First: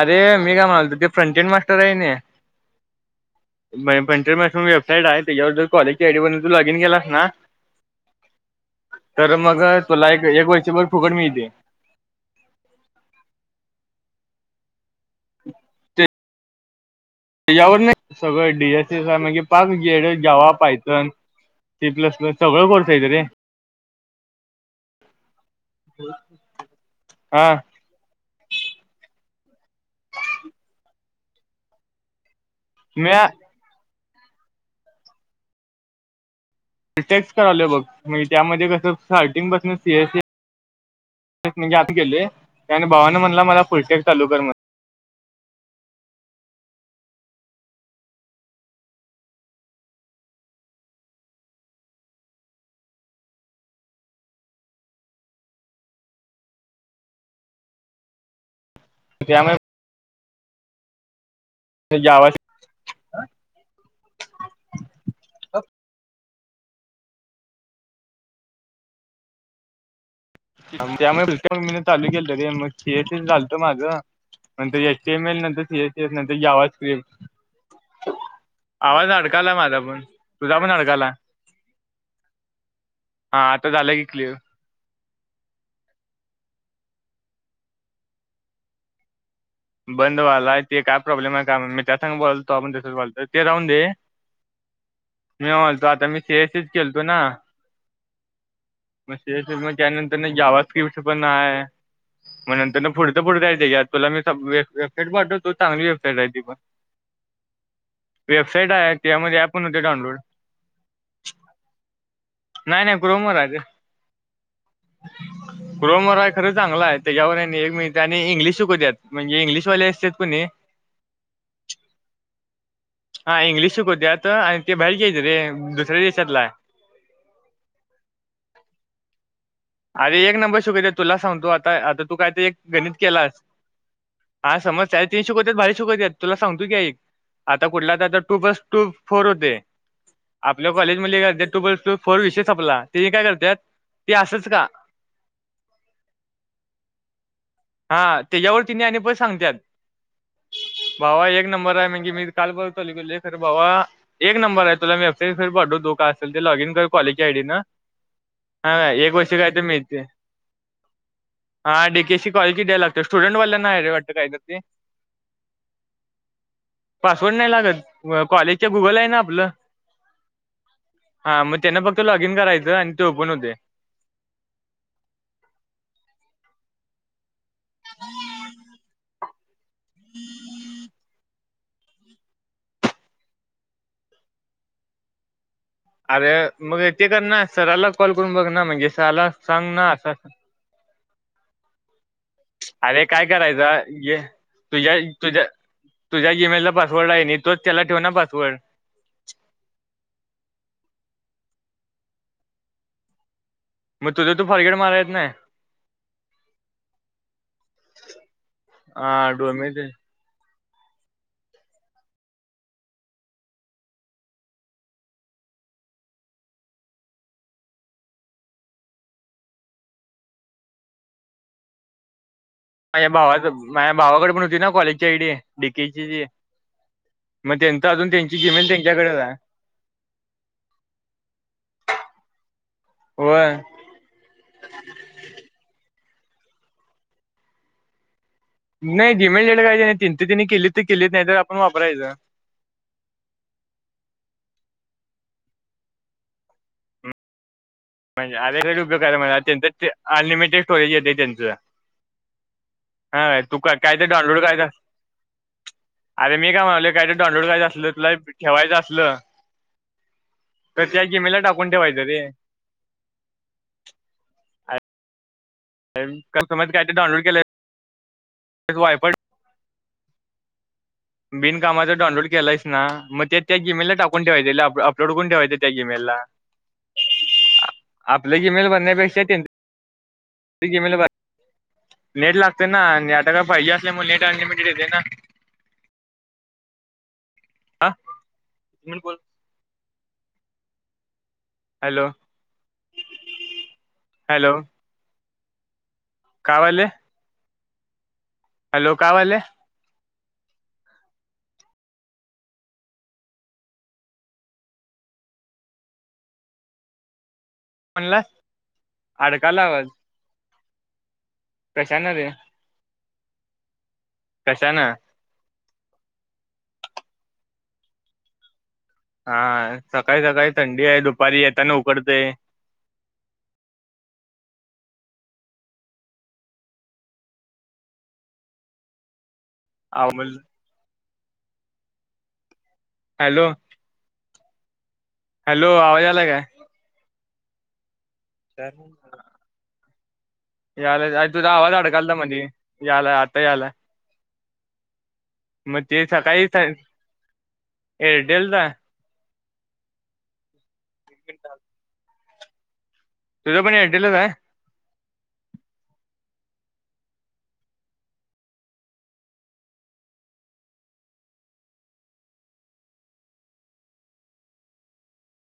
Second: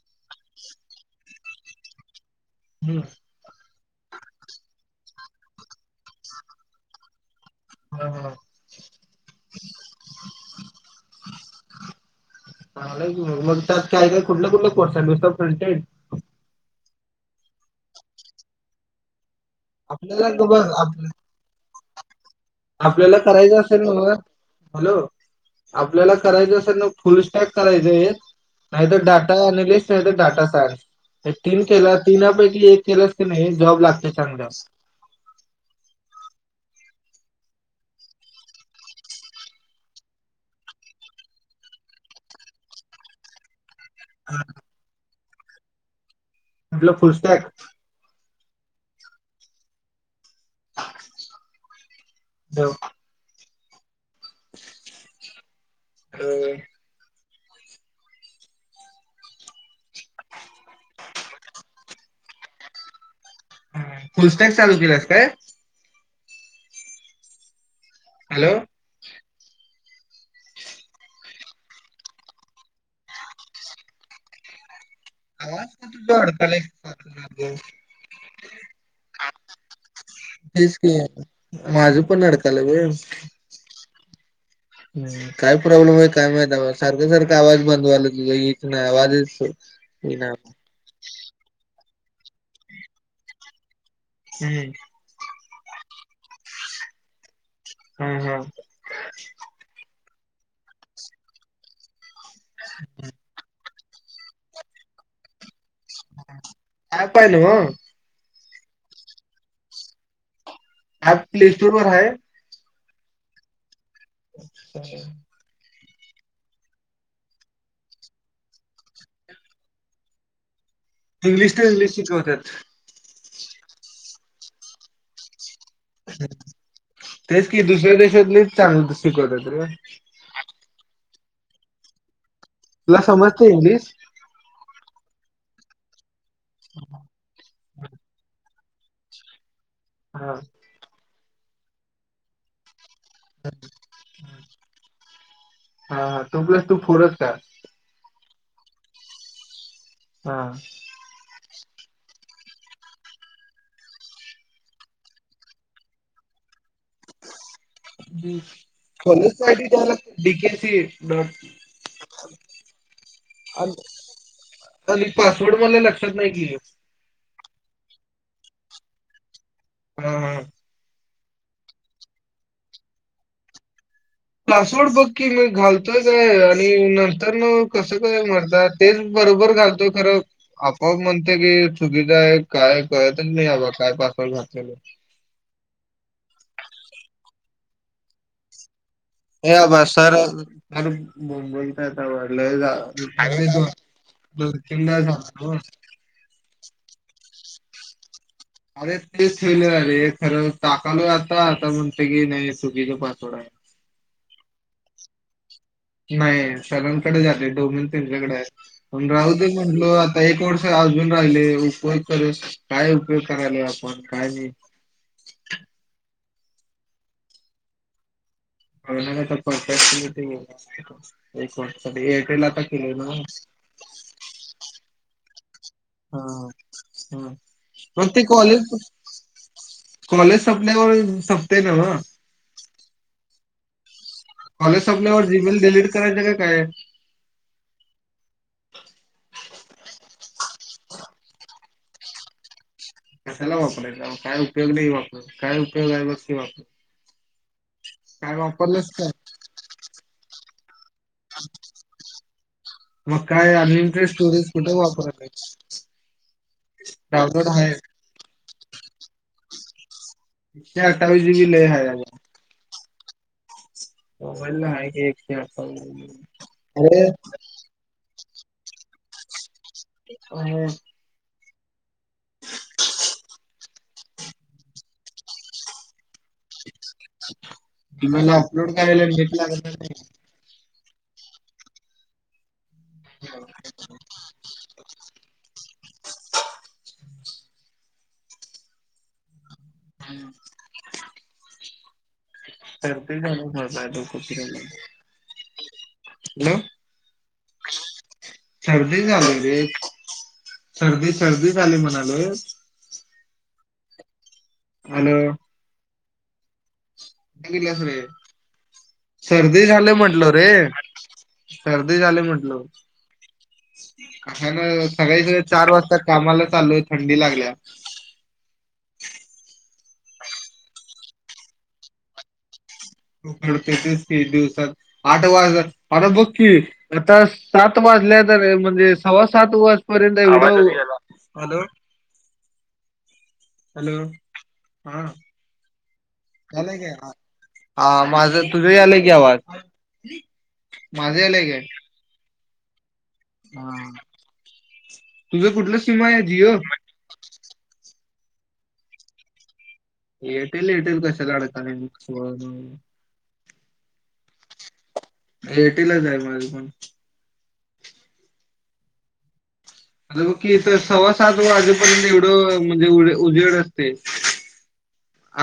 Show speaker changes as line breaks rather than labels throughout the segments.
अरे मी काय म्हणालतो ते फ्रंट करायने
हम्म.
[unintelligible] [inaudible] बाई पण [unintelligible] वेबसाईट आहे त्याच्यावर जर कॉलेजची आयडी बनवून तू लॉगन केलास ना
हम हम [unintelligible]
तर मग तुला एक -एक वर्ष बर फुकट मिळते
चांगल मग त्यात काय- काय कुठलं -कुठलं वर्ष वर्ष फुलते [unintelligible]
[unintelligible] यावर नाही सगळं डीएसीस आहे म्हणजे पा जेड
आपल्याला ग
जेवा
बस
पायतन
आप-
[unintelligible] डी प्लस सगळं कोर्स आहे
आपल्याला
रे
करायचं असेल म्हणूनच हॅलो आपल्याला करायचं असेल ना फुल स्टॉक
हा
करायचं आहे नाहीतर डाट [unintelligible] डाटा सायन्स तीन केलास तीनपेक्ष ते एक
मी
केलंस कनी जॉब लागते चगदस [inaudible]
टेक्ट करालोय बघ म्हणजे त्यामध्ये कसं स्टार्टिंग पसन सी एस सी म्हणजे आम्ही केेले त्या भावानं म्हणला मला फुलटेड
हा,
तालुक्यामध्ये [unintelligible]
म्हटलं फुलस्टॅग ह [inaudible] हो [inaudible] [inaudible] हो [unintelligible]
त्या म [unintelligible] वा [inaudible]
फुस्टॅग चालू केलास काय. हॅलो [inaudible]
त्यामुळेच्या मम्मीने चालू केलं रे मग झालत माझं म म एल नंतर
आवाज का
सीस
तुझा
नंतर जी
अडकालाय?
आवाज कलिप आवाज अडकाला माझा पण तुझा पण
तेच की
अडकाला
माझं पण अडकालय
हा आता झालं. कि क्लव
ह् काय प्रॉब्लेम आहे काय माह सारखं सारखा आवाज बंदवाला तुझ इच नाही आवाजच
बंद
येईना.
व्हाला ते काय प्रॉब्लेम आहे का मी त्यात ांग बोलतो आपण तसच बोलतो ते राहून दे.
हम्म.
मी म्होलतो आता मी सीएसच खेळतो ना.
हा हा.
म म जा त्यां यावाच कवस पण आहे. मग नंतर ना पुडतं पुडत य त्याच्यात तुला [inaudible] खेट वाांडो दो तगली वेबसाईट आहे त
ऍप आहे नव्ह
प वेबसाईट आहे त्यामध्ये पण हो्हते डाउनलोड
ऍप प्ले स्टोर वर
नाही नाही ग्रोमरज
अ्छ
क्रोमरय खरं चांगलं आहे त्याच्यावर एक मि त्याने इंग्लिश शकू द्यात म्हणजे इंग्लिशवाले असत कोुणी
इंग्लिश ते इंग्लिश शिकवतात.
हा इंग्लिश शिकवते आता आणि ते बाहेरचे येत रे दुसऱ्या देशातला आहे.
तेच कि दुसऱ्या देशातलेच चांगलं शिकवत र
अरे एक नंबर शिकवत्यात तुला सांगतो आता आता तू काय ते एक
तुला समजतय इंग्लिश?
समजतय, तेनी शिकवत्यात भारी शिकवत्यात. तुला सांगतोकी ऐक! आता कुठलात्या टू बस टू फोर हुदे.
हा
आपल्या कॉलेज मध्यली ऐक- ते टु बाय टू फोर विषय संपला. ते काय करत्यात ते असंच का
हां हां टु प्लस टु फोरच का?
हां हां तेच्यावरच तेनी आणि परत सगंत्यात.
हां.
एक नंबर आहे, म्हंजे मी काल बगतोले मी खर भावा एक नंबर आहे. तुला मी वेबसाईटर मी पाठवतो, काय असल ते लॉग इन कर. काॅलेज ची आय डी नां, हां काय एक वर्ष
कॉलेजचा
कायते
आयडी द्यायला
मिळते.
लागतो डीकेसी डॉट
हां डे के सी काॅलेजची द्या लागल्या स्टुडन्टवाल्यानां
आणि पासवर्ड मला लक्षात नाही कि.
-सवर्ड नाही लागत व कॉलेजच्या गुगल आहे ना आपलं-
हां हां
हां मग त्यांन फक्त लॉगिन करायचं आणि ते ओपन होतय.
पासवर्ड बघकी मी घालतोय काय आणि नंत- तर मगं कसं काय मर्दा तेच- बरोबर घाल- तोय खरं आपोआप म्हणत- तेगी चुकीच हाय काय कळतच नाहीबा काय पासवर्ड घातलेलं.
आर मग ते कर ना सरलाच कॉल करून बघ ना म्हणजे- सराला
ये
सांग
आबा
ना असं
सर
असं.
[inaudible] मुंबईतर-
अरे काय करायचाय, घे
दोन तीनदा
तुझ्या-तुझ्या
झालं
-तुझ्या जिमेला- पासवर्ड हायने तोच त्याला ठेवना बास-
अरे तेच फेले व्हालय, खरं टाकालोय आता आतापण- तेकीनी चुकीच पासवर्ड आहे.
मग तुझं तू फारगेट माराय येत नाय?
नाही सरांकड झालय डोमन त्यांच्याकड हाय
हा
पण राहु दे
डोमे
म्हटल
ते
आता एक वर्ष- खर अजून राहिलय उपयोग कर, काय उपयोग कराय नाही आपण काय नाही. [unintelligible] एक वर्ष, हे हिकडलं आता -
माझ्या भावाक -माझ्या भावाकड पण होती ना कॉलेजच्या आई डी, डीकेची
हा हा
मग त्यांच
मग
अजून
ते
त्यांची जिमेल
कॉलेज
त्यांच्याकडे आहे.
कॉलेज संपल्यावर संपते ना मग
होयं-
कॉलेज सपंल्यावर जिमेल डिलीट- करायच तर काय!
नाही जीमेल वर तेच तिने केली तर केलीत नाही तर आपण वापरायचं
कशाला वापरायचा काय उपयोग नाही वापर काय उपयोग आहे बग वापर
म्हणजे आल्यासाठी उपयोग करालाला अत्यंत अनलिमिटेड स्टोरेज येते त्यांच
मग
हा तू का काय तर
अनलिमिटेड
डाउनलोड
स्टोरेज
करायचं
कुठे वापरायला
अरे मी काय म्हणाले काय तर डाउनलोड करायचं असल तुला ठेवायचं असल
एकशे
तर त्या
अठ्ठावीस
जिमेला
जीबी लय
टाकून
आहे
ठेवायचं रे
मोबाईल ला आहे की अर
वायफाय
हम
बिनकामाचं डाऊनलोड केलायच ना मग ते त्या जीमेलला टाकून ठेवायचे अपलोड करून ठेवायच त्या जीमेलला
मला
आपलं जीमेल
अपलोड कराला
भरण्यापेक्षा
नेट
त्यांचं
लागत नाही
जीमेल भर नेट लागत आता काय फाइव जी असल्यामुळं नेट अनलिमिटेड येत ना. हा बोल.
हम्म!
हॅलो
करतो, घे मर्दा
हॅलो
[unintelligible]
काय व्हायलय?
सर्दी झाल्या रे सर्दी सर्दी झाला, म्हणालोय. हॅलो! कुठ? गेलायस रे
म्हणलास अडकाला
सर्दी
आवाज
झाल म्हंटलो रे. [unintelligible] सर्दी
कशानं
झाली
रे
म्हटलं. [inaudible] हा, ना
कशानं
सगळीचं. चार वाजता कामाला चालोय थंडी लागल्या.
हा सकाळी सकाळी थंडी आहे दुपारी येताना उकडतयं.
[unintelligible] आठ वाजलं आर बगं की, आता सात वाजल्यात आणि म्हणजे सव्वा सात वाजेपर्यंत
आवल
एवढं हॅलो!
Hello
hello! ह
हँलो आवाज आला काय
झालयं काय? [unintelligible] माझं तुझंही आलंय की आवाज. [unintelligible]
यालाय
माझं
अरे! तुझा,
काय
आवाज अडकालता म्हधी. यालाय आता यालाय.
हा [unintelligible] तुझं कुठल सीम आहे जियो.
एअरटेलच आहे.
[unintelligible] ते एअरटेल कशात अडकालय मग. [unintelligible]
तुझं पण एअरटेल च आहे.
एअरटेल च आहे माझं पण. आता बघ की सव्वा सात वाजेपर्यंत एवढं म्हणजे उजेड असते.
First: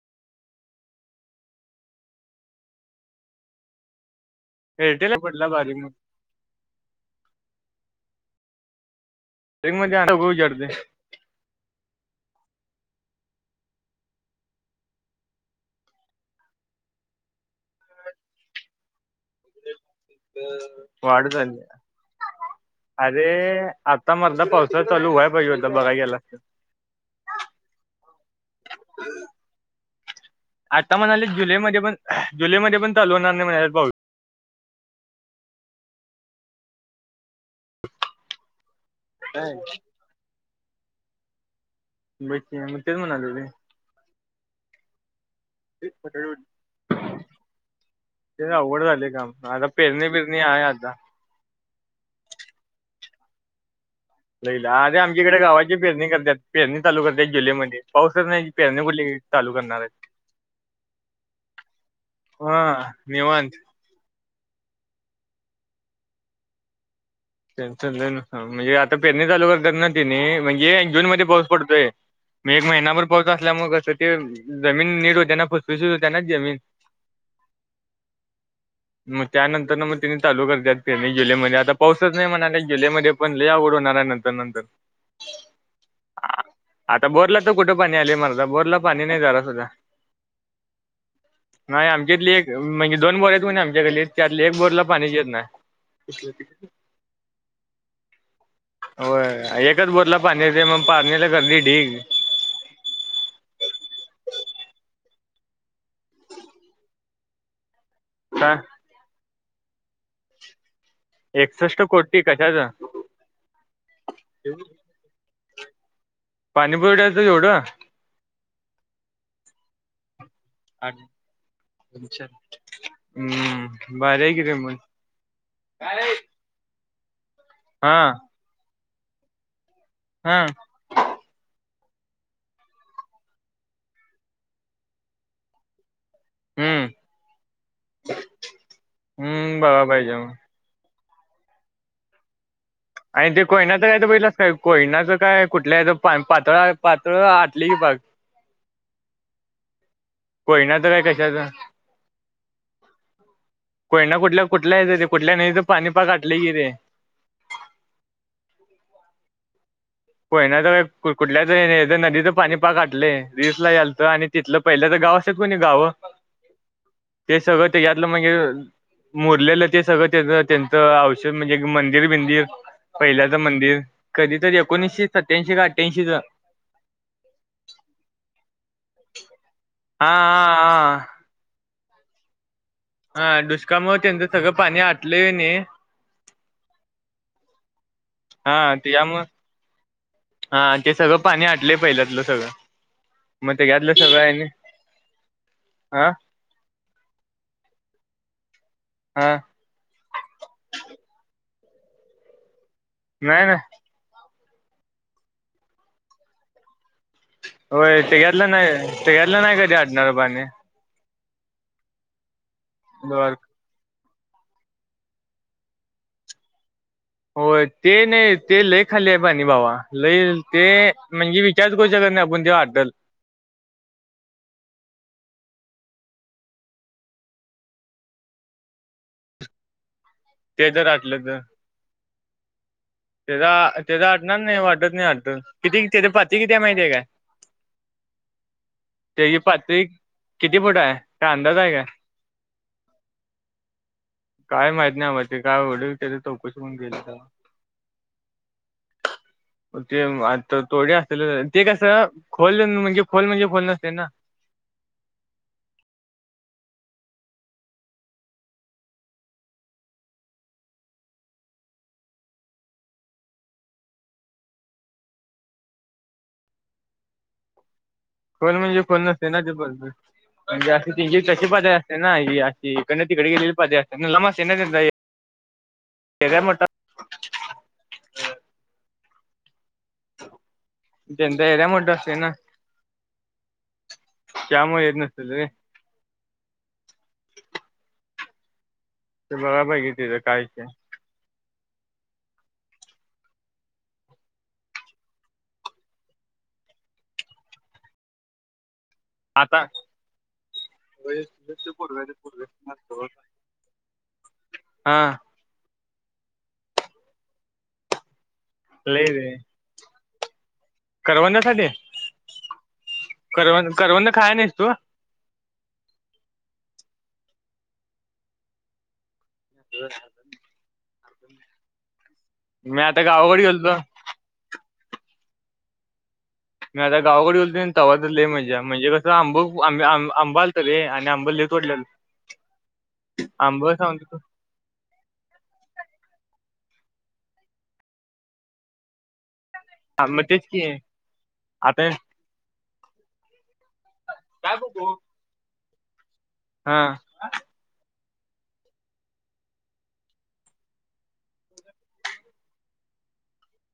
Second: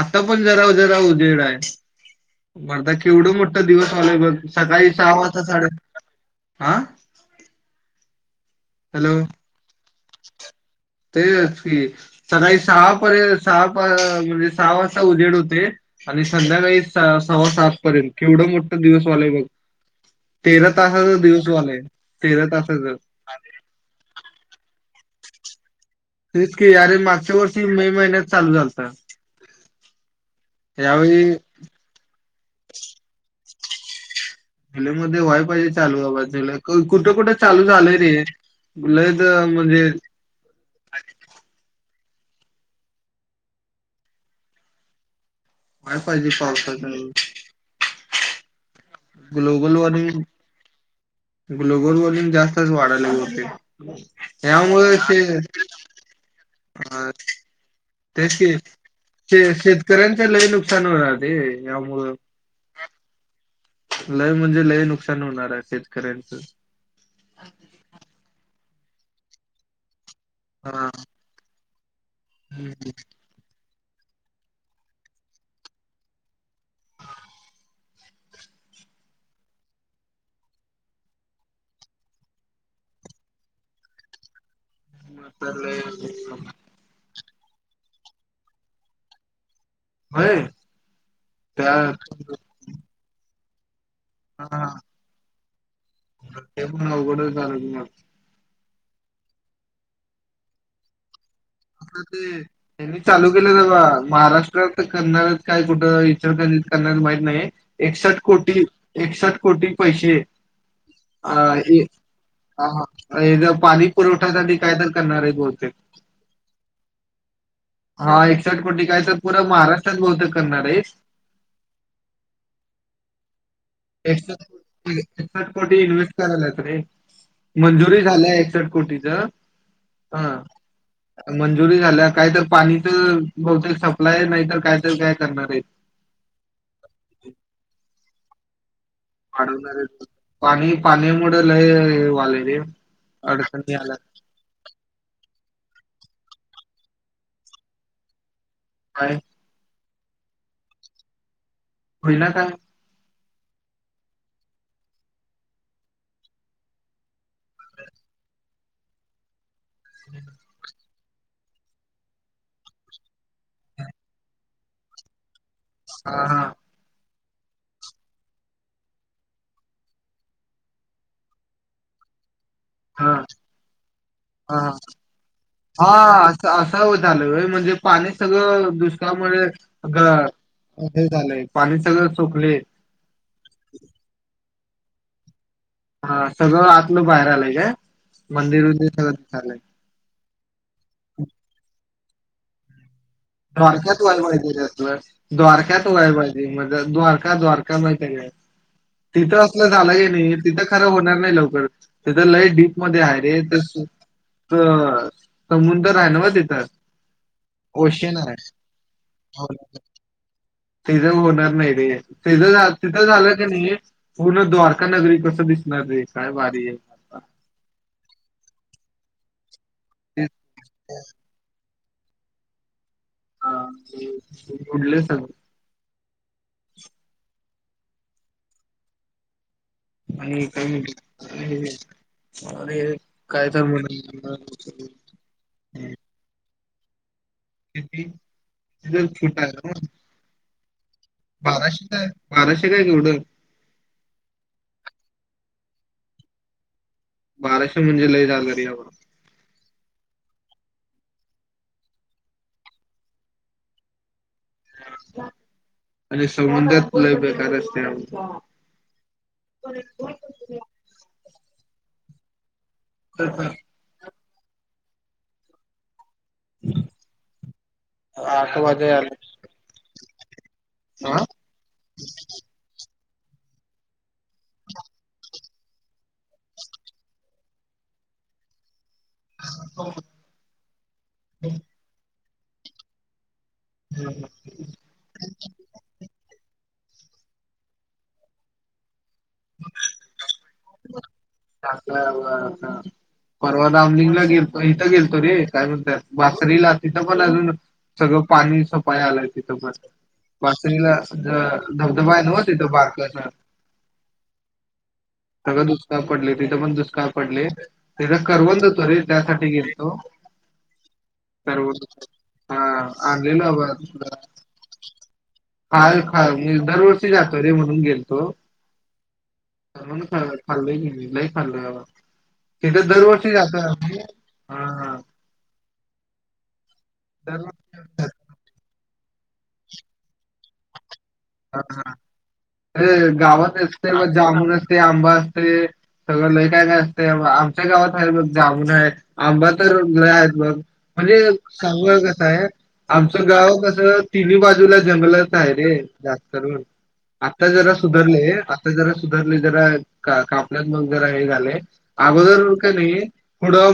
आता पण जरा जरा उजेड आहे. मरडा केवढं मोठ दिवस व्हाव्यात बघ. सकाळी
एअरटेल
सहा वाजता
पडला
साडे
बारीक
आ हॅलो
बारीक मध्ये उजडते
तेच की. सकाळी सहा पर्यंत सहा म्हणजे सहा वाजता उजेड होते आणि संध्याकाळी सव्वा सात पर्यंत केवढं मोठं दिवस आलाय बघ. तेरा तासाचा
वाढ झाल्या
दिवसवालय तेरा तासाच
अरे आता मरदा पावसा चं चालु व्हाय पाहिजे होतं. बघायला
तेच की अरे मागच्या वर्षी मे महिन्यात चालू झालता
आता म्हणाले
यावेळी
जुलै मध्ये पण जुलै मध्ये पण चालु होणार नाही म्हणाले. [unintelligible]
म व्हायफाय पाहिजे चालू जुलै कुठे कुठे चालू झालंय रे. लई तर म्हणजे [unintelligible]
बकी मग तेच म्हणालो रे.
काय पाहिजे पावसाचं.
ते अवघड झालय.
ग्लोबल वॉर्मिंग ग्लोबल वॉर्मिंग जास्तच वाढायला व [unintelligible]
लईला आरे आमच्या इकडे गावाची पेरणी करतात पेरणी चालू
अ
करतात जुलै मध्ये पाऊसच
तेच
नाही
की
पेरणी कुठली
शे
चालू करणार आहेत,
शेतकऱ्यांचे लय नुकसान होणार ते यामुळं
हा निवांत.
लय म्हणजे लय नुकसान होणार आहे शेतकऱ्यांच.
त्याचं लई नुकसान म्हणजे आता पेरणी चालु करताना. कणी म्हणजे
हा
जून मध्ये पाऊस पडतोय. म एक
हम्म.
महिनाभर पाऊस असल्यामुळं क तर ते जमीन नीट होते ना फुसफुसित होत्या ना जमीन. मग त्यानंतर न मग तिने चालु करतात तेनी जुलै म आता पाऊस तर नाही म्हणाले जलै मध्ये पण लयी अवघड होणार आहे नंतर नंतर.
मग तर लय
आ- आता बोरला कुठं पाणी आलेय मर्दा बोरला पाणी नाही जरा सुद्धा.
होय त्या
नाही आमच्यातली एक म्हणजे दोन बोरा तू आणि आमच्या गल्लीत. त्यातली एक
हा
बोरला पाणीच येत नही.
ते पण अवघडच झालं मग.
हो एकच बोरला पानी येते मग पाणीला गर्दी ढीग
आता ते त्यांनी चालू केलं ते बा महाराष्ट्रात करनाऱ्या काय कुठं, इचलकरंजी करनार आहेसं माहीत नाही ये. एकसठ
का
कोटी एकसठ. कोटी पैसे. अ
एकसष्ट कोटी
हा.
कशाचं
हा. हेज पाणी पुरवठ्यासाठी काय तर करणार हायत बहुतेक,
वड्याचं एवढं.
हा एकसठ कोटी काय, तर पुरा महाराष्ट्रात बहुतेक करणार आहेत
[unintelligible] हम्म
[unintelligible]
भारी आहे की रे मग
एकसष्ट कोटी इन्व्हेस्ट कराल्यात रे. [unintelligible]
हा
मंजुरी झाल्या, एकसष्ट कोटीची ज.. हा, म्हणजे मंजुरी झाल्या, काही तर पाणीच बहतेक सप्लाय नाही तर काय तर काय करणार आहेत.
हम्म. हम्म,
वाढवणार
बगाय
आहेत
पाहिजे मग.
पाणी मुळ, लय हे व्हायलय रे.
आणि ते,
अडचणी
कोयनाचं
आल्यात
काय तर बगितलास काय कोयनाचं काय कुठल्या हेच पाणी पातळ पातळ आटलयं की पाक.
काय?
कोयना च काय कशाचा.
होईना का,
कोयना कुठल्या, कुठल्या हेज ते कुठल्या नदीच पाणी पाक आठलं की रे. कोयना च काय कुठल्याच नदीचं पाणी पाक आटले. रील्स यायलतं आणि तिथलं पहिलंच गाव असं कोणी गाव.
हा हा
ते सगळं त्या यातलं म्हणजे, मुरलेलं ते सगळं तेज तेंचं औषध म्हणजे मंदिर बिंदिर.
हा
पहिल्यातल तर मंदिर, कधीतरी
हा..
एकोणीसशे सत्याऐंशी का अठ्ठ्याऐंशीच हा
अस असं झालंय व्हय म्हणजे पाणी सगळं दुष्काळामुळे
हा
हे
हा
झालंय पाणी. सगळं सोकले.
हा दुष्काळमुळं त्यांनचं सगळं पाणी आटले णी.
हा सगळं आतलं, बाहेर आलंय काय. मंदिर
हा
उंदिर सगळं
त्याच्यामुळं,
दिसायलय
हा ते सगळं पाणी आटले पहिल्यात लं सगळं. मग त्याच्यातलं
द्वारक्यात
सगळं
व्हायला
आहे आणि
पाहिजे रे असलं द्वारक्यात
हा
व्हायला पाहिजे द्वारका द्वारका माहितेय काय
हा
तिथं असलं झालंही नाही तिथं खरं होणार नाही लवकर ते तर लईट मध्ये आहे रे
नाही नाही
तस तर समुंदर हाय न्हव तिथं.
होय.
ओशन आहे
तेच्यातल नाही तेच्यातल नाही कधी अटणार पाणी.
तीझ होणार नाही रे तीझ तिच
बर
झालं की नाही. पूर्ण द्वारका नगरी कसं दिसणार रे आहे काय वारी आहे
होय ते नाही ते लय खाली आहे पाणी भावा लई ते म्हणजे वि [inaudible]
हा उडले सग आणि
ते तर आटलं ग
काही अरे
तर
काय
तेचा तेचा
म्हणून
अटणार नाही वाटत नाही आटत किती तेच्या पाती किती ्या माहिती आहे का
किती
त्याची
तूट आहे
पातळी किती फुट आहे काय अंदाज आहे
बाराशे काय बाराशे काय केवढं
आवडरी चौकशीणून गेली
बाराशे म्हणजे लय झालं रे बाबा
तर तोडे असले ते कसं खोल म्हणजे खोल म्हणजे खोल नसते ना
आणि समुद्रात लय बेकार असतय बाबा हम हम [inaudible] [unintelligible]
खोल
आठ
म्हणजे
वाजे
खोल
आलं
नसते ना ते बरोबर म्हणजे अशी त्यांची
हा
कशी पातळी असते ना ही अशी गण तिकडे गेलेली पातळी अस [inaudible] ते का्य मोठा
ह
त्याचा एरिया मोठा असतोय ना. त्यामुळं येेत नसतील रे. तुला काय पाहिजे त्याच काय [inaudible]
परवा दमलिंगला गेलतो इथं गेलतो रे. काय म्हणताय बासरीला. तिथं पण अजून सगळं पाणी पायाला तिथ
आता
बासरीला बासरीला ध धबधबा आहे नव तिथ बारकचा
हा
सगळं दुष्काळ पडले तिथं पण दुष् का पडले. करवंद होेतो रे त्यासाठी गेलतो. [unintelligible]
करवंदासाठी करवंद करवंद खाया नाहीस तू
हा मी दरवर्षी जातो रे म्हणून गेलतो. खाल्लय की मी. नाही खाल्लं.
मी
तिथं
आता
दरवर्षी
गावाकडे
जातो.
गेलतो
हा
मी आता गावाकडे गेलो
दरवर्षी
तवा
जातो.
तर लय मजा म्हणजे कं आंबंं आंबे आ आंब आलत रे. आंब लय तोडलेलं
ह हे गावात
आंब
असते म
सांगतो
जामुन असते. आंबा असते. सगळं लई काय काय असत आमच्या गावात आहे बघ जामुण आहे. आंबा तर
मग
आहेत
तेच
बघ
की
म्हणजे
आता
सांगू कस आहे. आमचं गाव कस तिन्ही
काय
बाजूला
बघू
जंगलात आहे रे. [inaudible] तरुण
हा
आता जरा सु धरले आता जरा सुधरले जरा कापल्या मग जरा हे झाले अगोदर का नाही पुढं